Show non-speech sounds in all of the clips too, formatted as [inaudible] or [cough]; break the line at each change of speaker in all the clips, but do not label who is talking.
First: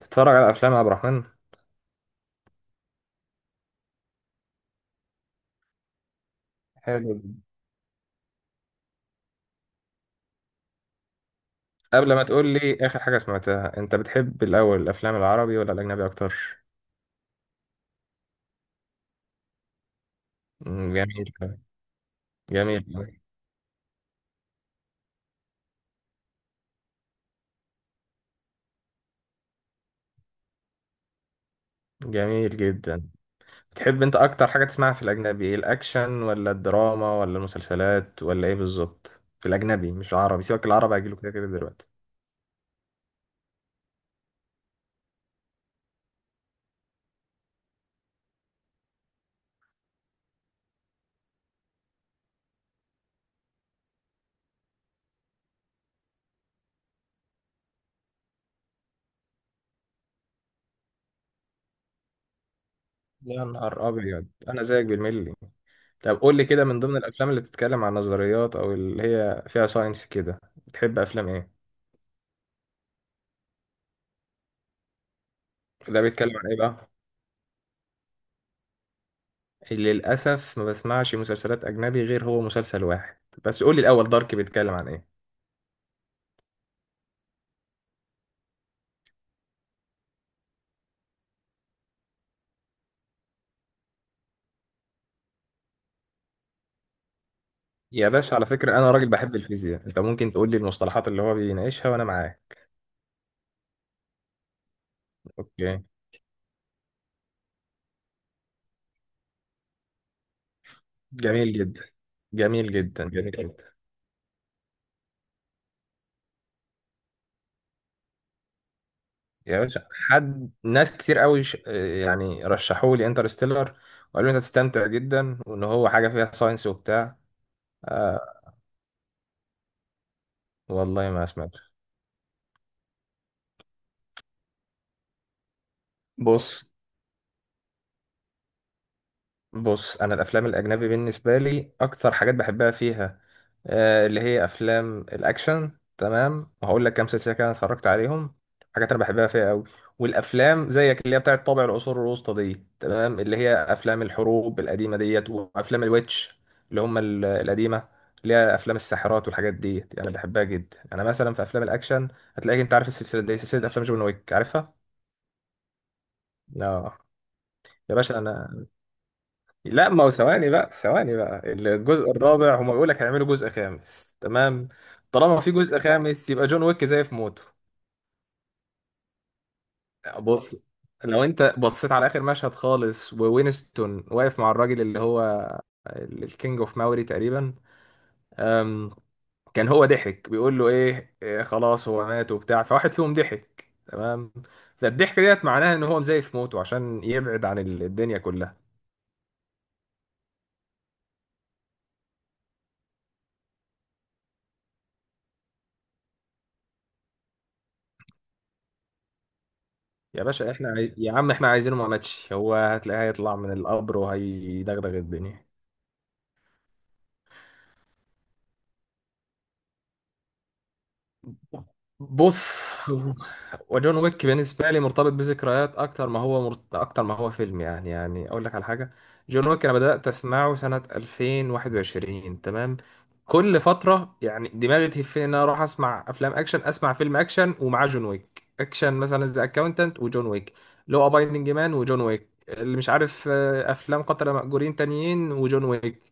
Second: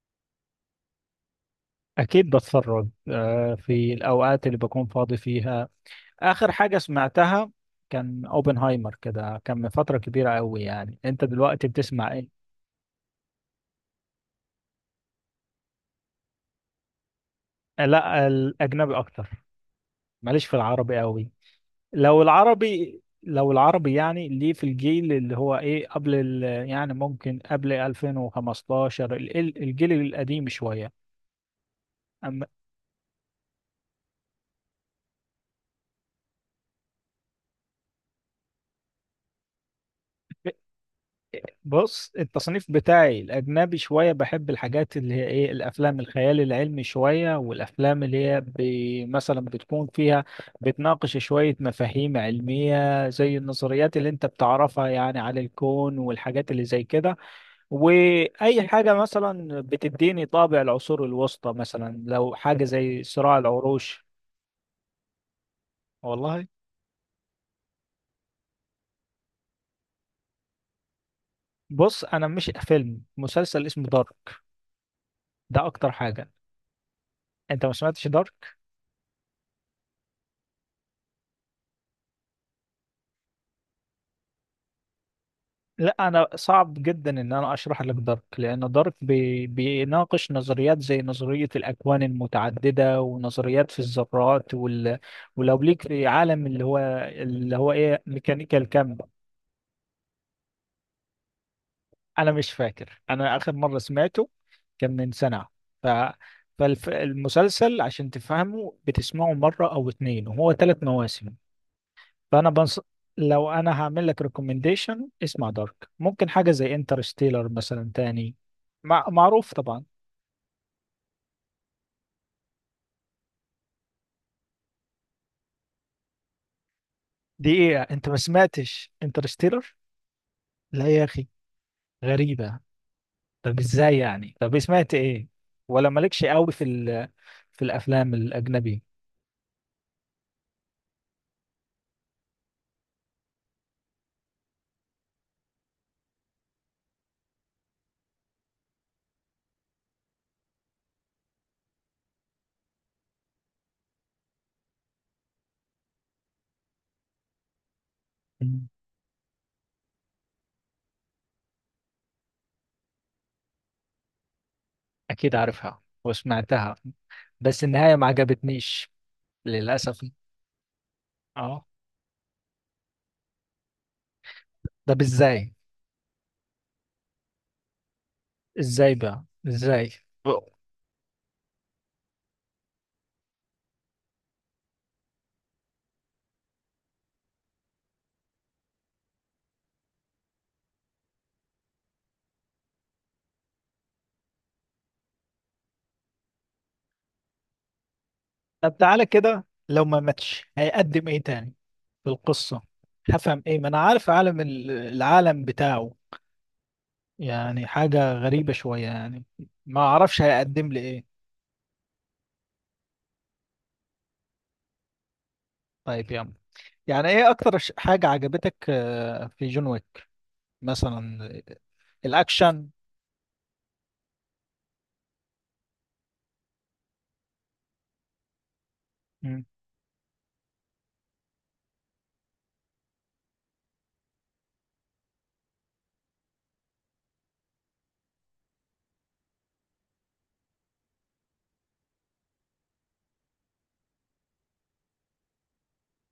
تتفرج على افلام يا عبد الرحمن.
أكيد بتفرج في الأوقات اللي بكون فاضي فيها. آخر حاجة
حلو جدا.
سمعتها كان أوبنهايمر، كده كان من فترة كبيرة أوي. يعني أنت دلوقتي بتسمع
قبل ما
إيه؟
تقول لي اخر حاجه سمعتها، انت بتحب الاول الافلام العربي ولا الاجنبي اكتر؟
آه، لا الأجنبي أكتر. ماليش في
مم،
العربي أوي.
جميل.
لو
جميل.
العربي لو العربي يعني، ليه في الجيل اللي هو إيه يعني ممكن قبل 2015، الجيل القديم شوية. أما.
جميل جدا. بتحب انت اكتر حاجه تسمعها في الاجنبي ايه؟ الاكشن ولا الدراما ولا المسلسلات ولا ايه بالظبط في الاجنبي، مش العربي، سيبك العربي هيجيله كده كده دلوقتي.
بص، التصنيف بتاعي الأجنبي شوية، بحب الحاجات اللي هي إيه الأفلام الخيال العلمي شوية، والأفلام اللي هي مثلا بتكون فيها، بتناقش شوية مفاهيم علمية زي النظريات اللي أنت بتعرفها يعني على الكون والحاجات اللي زي كده. وأي حاجة مثلا بتديني طابع العصور الوسطى، مثلا لو حاجة زي صراع
يا نهار
العروش.
ابيض، انا زيك بالملي. طب قول لي
والله،
كده، من ضمن الافلام اللي بتتكلم عن نظريات او اللي هي فيها ساينس كده، بتحب افلام ايه؟
بص، أنا مش فيلم، مسلسل اسمه دارك. ده أكتر
ده
حاجة.
بيتكلم عن ايه بقى؟
أنت ما سمعتش دارك؟
للأسف ما بسمعش مسلسلات أجنبي غير هو مسلسل واحد. بس قولي الأول، دارك بيتكلم عن إيه؟
لا، انا صعب جدا ان انا اشرح لك دارك، لان دارك بيناقش نظريات زي نظريه الاكوان المتعدده، ونظريات في الذرات ولو ليك في عالم اللي هو ايه،
يا باشا، على
ميكانيكا
فكرة أنا
الكم.
راجل بحب الفيزياء، أنت ممكن تقولي المصطلحات اللي هو بيناقشها وأنا
انا
معاه.
مش فاكر، انا اخر مره سمعته كان من سنه.
أوكي.
ف فالمسلسل عشان تفهمه بتسمعه مره او اتنين، وهو ثلاث مواسم.
جميل جدا،
فانا
جميل
بنص...
جدا، جميل
لو
جدا.
انا هعمل لك ريكومنديشن اسمع دارك، ممكن حاجه زي انترستيلر مثلا تاني، معروف
يا
طبعا.
باشا، حد ناس كتير قوي يعني رشحوا لي انترستيلر، وقالوا لي أنت هتستمتع جدا، وإن هو حاجة فيها ساينس وبتاع.
دي ايه يعني؟ انت ما
آه،
سمعتش انترستيلر؟ لا يا
والله ما
اخي،
سمعت.
غريبه. طب ازاي يعني، طب سمعت ايه، ولا مالكش قوي
بص
في الافلام الاجنبي.
بص انا الافلام الاجنبي بالنسبه لي اكتر حاجات بحبها فيها، آه، اللي هي افلام الاكشن. تمام، وهقول لك كام سلسله كده أنا اتفرجت عليهم، حاجات انا بحبها فيها قوي. والافلام زيك اللي هي بتاعه طابع العصور الوسطى دي، تمام، اللي هي افلام الحروب القديمه ديت وافلام الويتش، اللي هم القديمه، اللي هي
مم.
افلام الساحرات والحاجات ديت، انا بحبها جدا. انا مثلا في افلام الاكشن هتلاقيك، انت عارف السلسله دي، سلسله افلام جون ويك، عارفها؟
اكيد عارفها وسمعتها،
لا
بس النهايه
يا
ما
باشا انا،
عجبتنيش
لا،
للاسف.
ما هو ثواني بقى، ثواني بقى،
اه.
الجزء الرابع هما بيقول لك هيعملوا جزء خامس، تمام؟
طب
طالما في
ازاي،
جزء خامس يبقى جون ويك زي في موته.
ازاي بقى ازاي؟
بص، لو انت بصيت على اخر مشهد خالص، ووينستون واقف مع الراجل اللي هو الكينج اوف ماوري تقريبا، أم، كان هو ضحك بيقول له ايه، إيه، خلاص هو مات وبتاع، فواحد فيهم ضحك، تمام. فالضحك ديت معناها ان هو مزيف موته عشان يبعد عن الدنيا كلها.
طب تعالى كده، لو ما ماتش هيقدم ايه تاني في القصة؟ هفهم ايه؟ ما انا عارف عالم العالم بتاعه، يعني حاجة غريبة شوية يعني. ما اعرفش
يا باشا احنا
هيقدم لي ايه.
يا عم احنا عايزينه ما ماتش، هو هتلاقيه هيطلع من القبر وهيدغدغ الدنيا.
طيب يا عم، يعني ايه اكتر حاجة عجبتك في جون ويك مثلا؟ الاكشن.
بص، وجون ويك بالنسبه لي مرتبط بذكريات اكتر ما هو اكتر ما هو فيلم، يعني يعني اقول لك على حاجه،
مم.
جون ويك انا بدات اسمعه سنه 2021، تمام. كل فتره يعني دماغي تهفني ان انا اروح اسمع افلام اكشن، اسمع فيلم اكشن ومعاه جون ويك، اكشن مثلا ذا اكاونتنت وجون ويك، لو ابايندنج مان وجون ويك، اللي مش عارف آه، افلام قتله مأجورين تانيين وجون ويك،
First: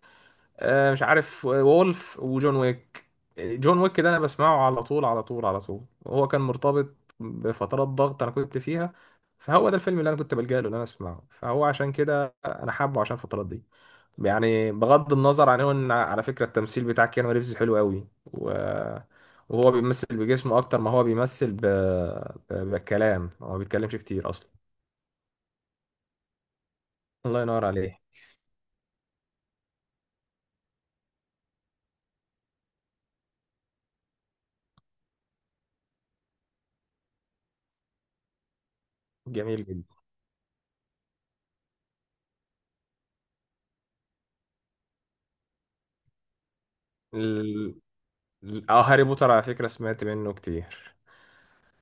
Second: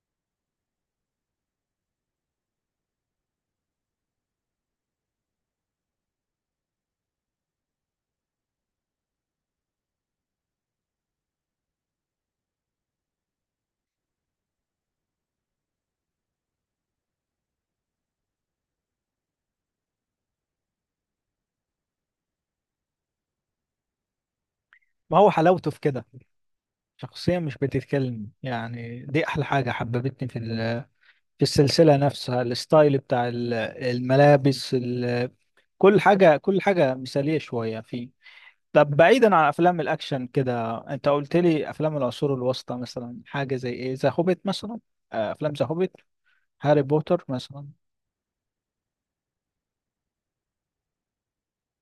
آه، مش عارف وولف وجون ويك. جون ويك ده انا بسمعه على طول على طول على طول، وهو كان مرتبط بفترات ضغط انا كنت فيها، فهو ده الفيلم اللي انا كنت بلجأ له ان انا اسمعه، فهو عشان كده انا حابه عشان الفترات دي. يعني بغض النظر عن هو، ان على فكره التمثيل بتاع كيانو ريفز حلو قوي، و- وهو بيمثل بجسمه اكتر ما هو بيمثل بالكلام، هو ما بيتكلمش كتير اصلا.
ما هو حلاوته في كده، شخصية
الله
مش
ينور عليه.
بتتكلم يعني، دي احلى حاجة حببتني في السلسلة نفسها. الستايل بتاع الملابس، كل حاجة كل حاجة مثالية شوية فيه. طب بعيدا عن
جميل
أفلام
جدا.
الأكشن كده، أنت قلت لي أفلام العصور الوسطى، مثلا حاجة زي إيه، ذا هوبيت مثلا؟ آه، أفلام ذا هوبيت، هاري بوتر مثلا.
ال... هاري بوتر على فكره سمعت منه كتير.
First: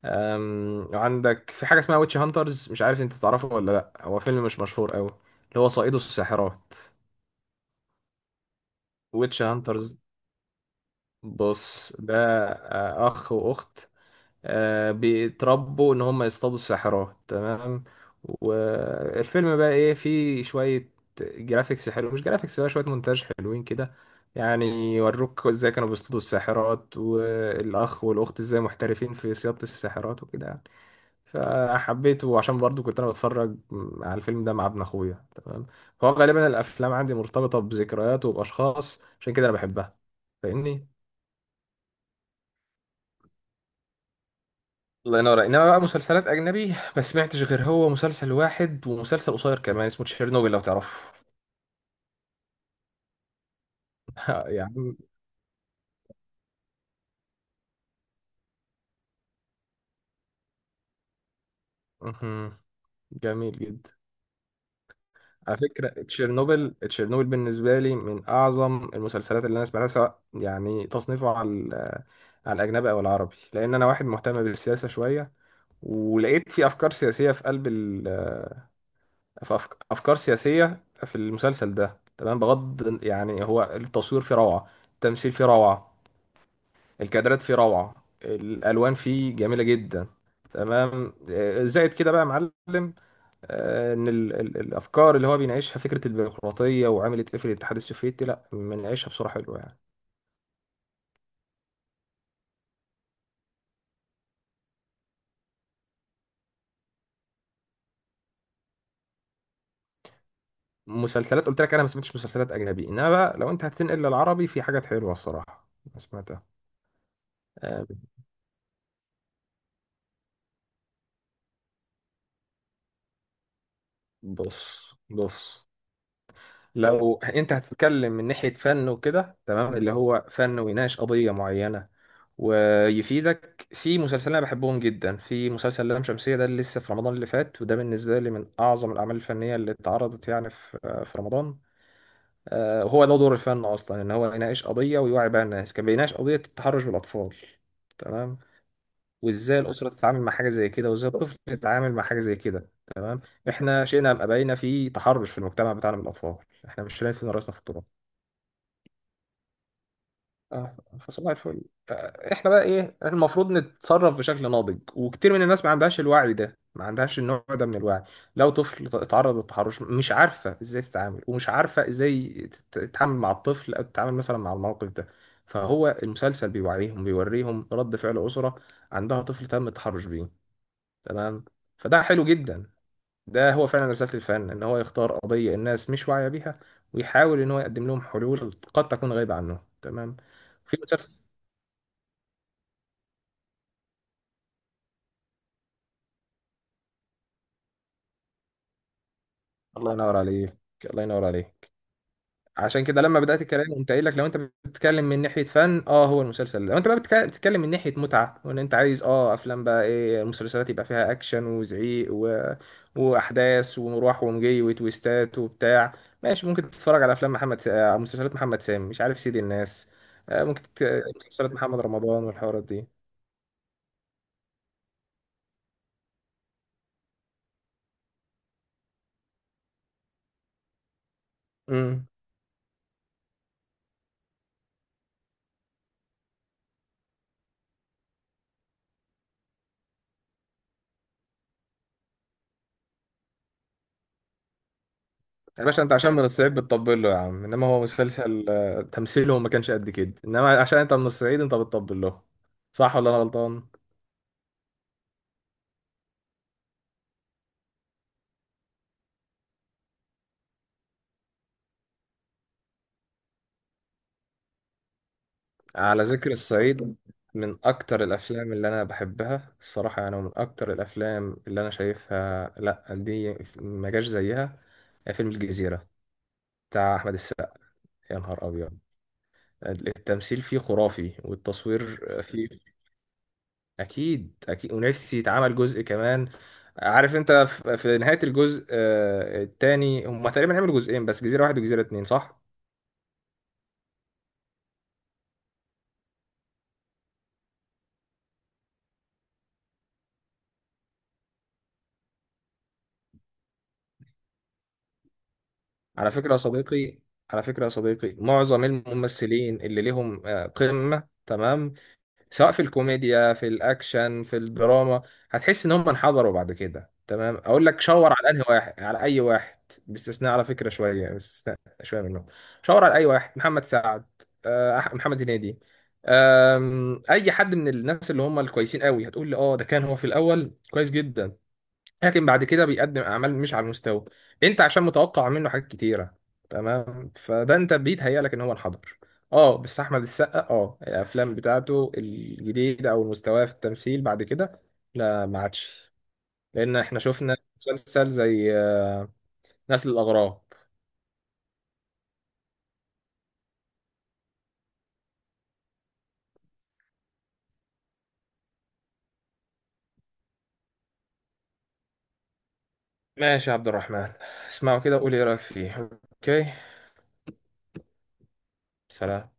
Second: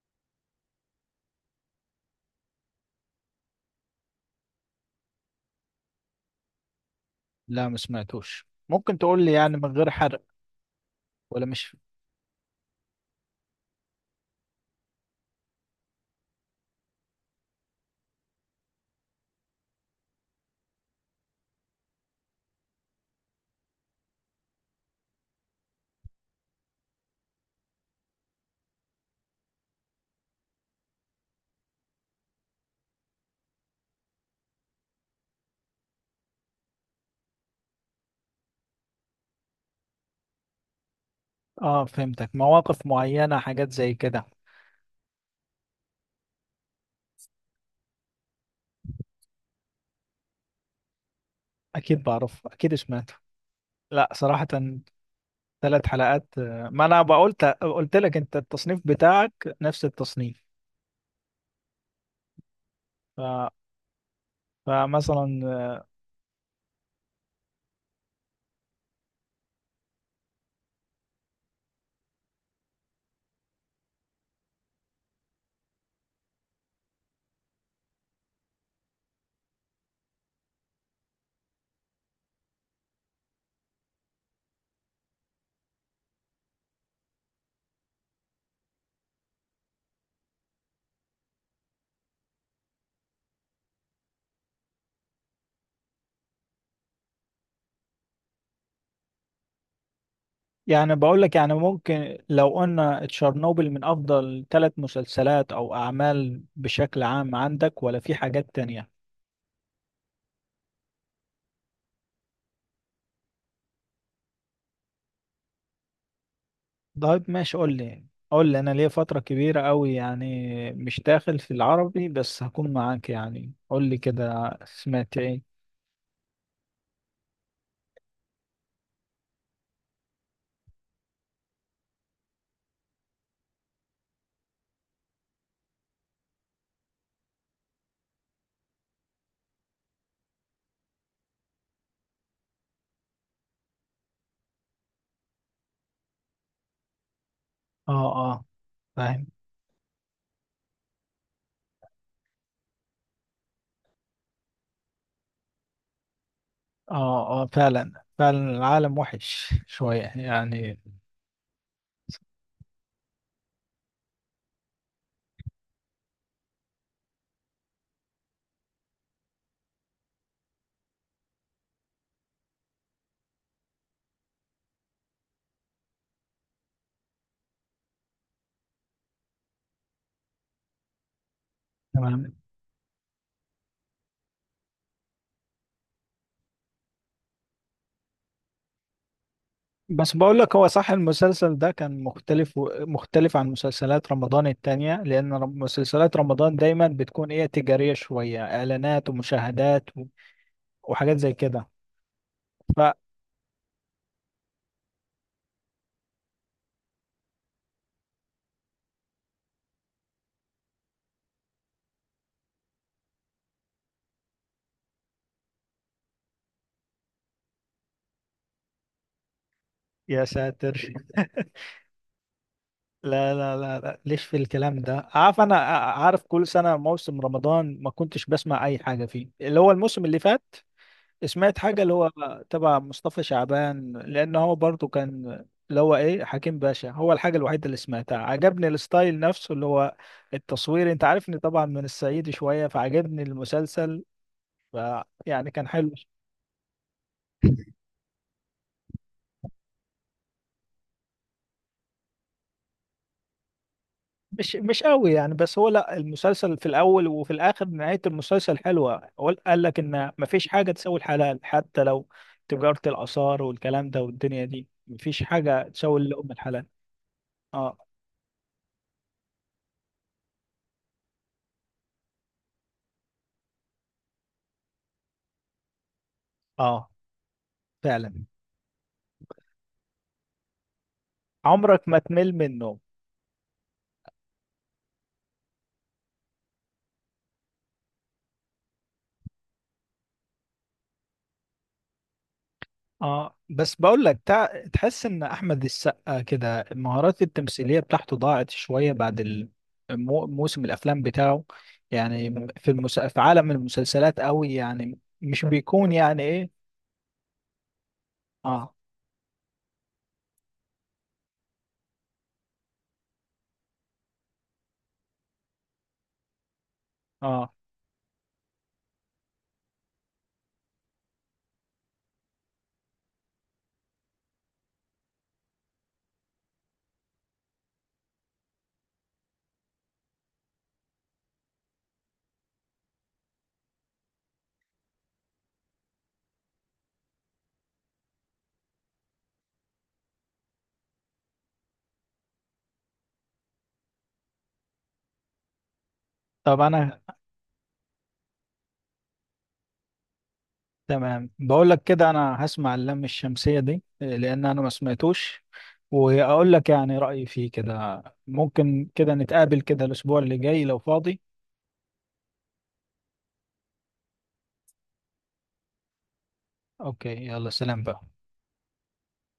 أم، وعندك في حاجة اسمها ويتش هانترز، مش عارف انت تعرفه ولا لأ، هو فيلم مش مشهور قوي، اللي هو صائده الساحرات.
لا، ما سمعتوش، ممكن تقول لي
ويتش
يعني من غير
هانترز،
حرق؟ ولا مش.
بص ده آه، أخ وأخت، آه، بيتربوا إن هم يصطادوا الساحرات، تمام. والفيلم بقى إيه، فيه شوية جرافيكس حلو، مش جرافيكس بقى، شوية مونتاج حلوين كده، يعني يوروك ازاي كانوا بيصطادوا الساحرات، والأخ والأخت ازاي محترفين في صيادة الساحرات وكده. فحبيته عشان برضو كنت انا بتفرج على الفيلم ده مع ابن اخويا، تمام. فهو غالبا الافلام عندي مرتبطه بذكريات وباشخاص، عشان كده انا بحبها، فاهمني؟
آه، فهمتك، مواقف معينة، حاجات زي كده.
الله ينور. انما بقى مسلسلات اجنبي ما سمعتش غير هو مسلسل واحد، ومسلسل قصير كمان اسمه تشيرنوبل، لو تعرفه.
أكيد بعرف، أكيد سمعته. لا
[laughs]
صراحة،
يعني
ثلاث حلقات. ما انا قلت لك انت التصنيف بتاعك نفس التصنيف.
مهم.
ف...
جميل جدا.
فمثلا،
على فكرة تشيرنوبل، تشيرنوبل بالنسبة لي من أعظم المسلسلات اللي أنا سمعتها، سواء يعني تصنيفه على على الأجنبي أو العربي، لأن أنا واحد مهتم بالسياسة شوية، ولقيت في افكار سياسيه في قلب افكار سياسيه في المسلسل ده، تمام، بغض يعني، هو التصوير فيه روعه، التمثيل فيه روعه، الكادرات فيه روعه، الالوان فيه جميله جدا، تمام، آه، زائد كده بقى يا معلم، آه، ان الافكار اللي هو بيناقشها، فكره البيروقراطيه وعملت ايه في الاتحاد السوفيتي، لا بناقشها بصوره حلوه يعني.
يعني بقول لك يعني ممكن لو قلنا تشيرنوبل من افضل ثلاث مسلسلات او اعمال بشكل عام عندك، ولا في حاجات تانية؟
مسلسلات قلت لك انا ما سمعتش مسلسلات اجنبي، انما بقى لو انت هتنقل للعربي في حاجات حلوه الصراحه ما سمعتها.
طيب ماشي، قول لي
آه،
يعني. قول لي، انا ليا فترة كبيرة قوي يعني مش داخل في العربي، بس هكون معاك، يعني قول لي كده
بص
سمعت ايه.
بص لو انت هتتكلم من ناحية فن وكده، تمام، اللي هو فن ويناقش قضية معينة ويفيدك، في مسلسلين انا بحبهم جدا، في مسلسل لام شمسية ده اللي لسه في رمضان اللي فات، وده بالنسبة لي من اعظم الاعمال الفنية اللي اتعرضت يعني في في رمضان، آه، وهو ده دور الفن اصلا، ان هو يناقش قضية ويوعي بقى الناس. كان بيناقش قضية التحرش بالاطفال،
اه،
تمام،
اه، فاهم.
وازاي الاسرة تتعامل مع حاجة زي كده، وازاي الطفل يتعامل مع حاجة زي كده. احنا شئنا ام ابينا في تحرش في المجتمع بتاعنا من الاطفال، احنا مش شايفين
اه، اه،
راسنا في التراب.
فعلا فعلا، العالم وحش شوية
اه،
يعني.
فصباح الفل. آه، احنا بقى ايه، احنا المفروض نتصرف بشكل ناضج، وكتير من الناس ما عندهاش الوعي ده، ما عندهاش النوع ده من الوعي. لو طفل اتعرض للتحرش، مش عارفه ازاي تتعامل، ومش عارفه ازاي تتعامل مع الطفل، او تتعامل مثلا مع الموقف ده. فهو المسلسل بيوعيهم، بيوريهم رد فعل اسره عندها طفل تم التحرش بيه، تمام، فده حلو
تمام.
جدا. ده هو فعلا رسالة الفن، ان هو يختار قضية الناس مش واعية بيها، ويحاول ان هو يقدم لهم حلول قد تكون غايبة عنهم،
بس
تمام.
بقول لك هو
في
صح،
مسلسل،
المسلسل ده كان مختلف، مختلف عن مسلسلات رمضان التانية، لأن مسلسلات رمضان دايما بتكون إيه، تجارية شوية، إعلانات ومشاهدات
الله ينور عليك، الله
وحاجات
ينور
زي كده.
عليك. عشان
ف
كده لما بدأت الكلام قمت قايل لك لو انت بتتكلم من ناحية فن، اه، هو المسلسل ده. لو انت بقى بتتكلم من ناحية متعة، وان انت عايز اه افلام بقى ايه، مسلسلات يبقى فيها اكشن وزعيق و... واحداث ومروح ومجي وتويستات وبتاع، ماشي، ممكن تتفرج على افلام آه، مسلسلات محمد سامي، مش عارف سيد الناس،
يا
آه،
ساتر [laughs]
مسلسلات محمد رمضان والحوارات دي.
لا لا لا لا، ليش في الكلام ده، عارف أنا، عارف كل سنة موسم رمضان ما كنتش بسمع أي حاجة فيه، اللي هو الموسم اللي فات سمعت حاجة اللي
امم.
هو تبع مصطفى شعبان، لأن هو برضو كان اللي هو إيه حكيم باشا، هو الحاجة الوحيدة اللي سمعتها. عجبني الستايل نفسه اللي هو التصوير، أنت عارفني طبعا من الصعيد شوية، فعجبني المسلسل. ف يعني
يا
كان
باشا
حلو.
انت عشان من الصعيد بتطبل له يا عم، انما هو مسلسل آه، تمثيله ما كانش قد كده، انما عشان انت من الصعيد انت بتطبل له، صح ولا انا غلطان؟
مش قوي يعني، بس هو لا المسلسل في الأول وفي الآخر، نهاية المسلسل حلوة، هو قال لك إن مفيش حاجة تساوي الحلال، حتى لو تجارة الآثار والكلام ده، والدنيا دي مفيش حاجة تساوي
على ذكر
اللقمة الحلال.
الصعيد، من
اه،
أكتر الأفلام اللي أنا بحبها الصراحة، يعني من أكتر الأفلام اللي أنا شايفها، لأ دي ما جاش زيها، فيلم الجزيرة
اه،
بتاع أحمد السقا.
فعلا.
يا نهار أبيض، التمثيل فيه خرافي والتصوير
عمرك ما تمل
فيه.
منه.
أكيد أكيد، ونفسي يتعمل جزء كمان. عارف أنت في في نهاية الجزء آه، التاني، هما تقريبا عملوا جزئين بس، جزيرة واحد وجزيرة اتنين، صح؟
اه، بس بقول لك تحس ان احمد السقا كده المهارات التمثيليه بتاعته ضاعت شويه بعد موسم الافلام بتاعه. يعني في عالم المسلسلات قوي يعني، مش بيكون
على
يعني
فكرة يا
ايه.
صديقي، على فكرة يا صديقي، معظم
اه،
الممثلين اللي لهم آه، قمة، تمام، سواء في الكوميديا في الأكشن في الدراما، هتحس إن هم انحدروا بعد كده، تمام،
اه.
أقول لك شاور على أنهي واحد، على أي واحد، باستثناء على فكرة شوية، باستثناء شوية منهم. شاور على أي واحد، محمد سعد، آه، محمد هنيدي، آم، أي حد من الناس اللي هم الكويسين قوي، هتقول لي أه ده كان هو في الأول كويس جدا، لكن بعد كده بيقدم اعمال مش على المستوى. انت عشان متوقع منه حاجات كتيره، تمام، فده انت بيتهيأ لك ان هو انحدر. اه، بس احمد السقا، اه، الافلام بتاعته الجديده او مستواه في التمثيل بعد كده، لا ما عادش،
طب
لان احنا
انا.
شفنا مسلسل زي آه، نسل الاغراب.
تمام، بقول لك كده انا هسمع اللم الشمسيه دي لان انا ما سمعتوش، واقول لك يعني رايي فيه كده. ممكن كده نتقابل كده الاسبوع اللي جاي لو فاضي.
ماشي يا عبد الرحمن، اسمعوا كده وقولي ايه رايك فيه. اوكي.
اوكي، يلا سلام بقى.
سلام.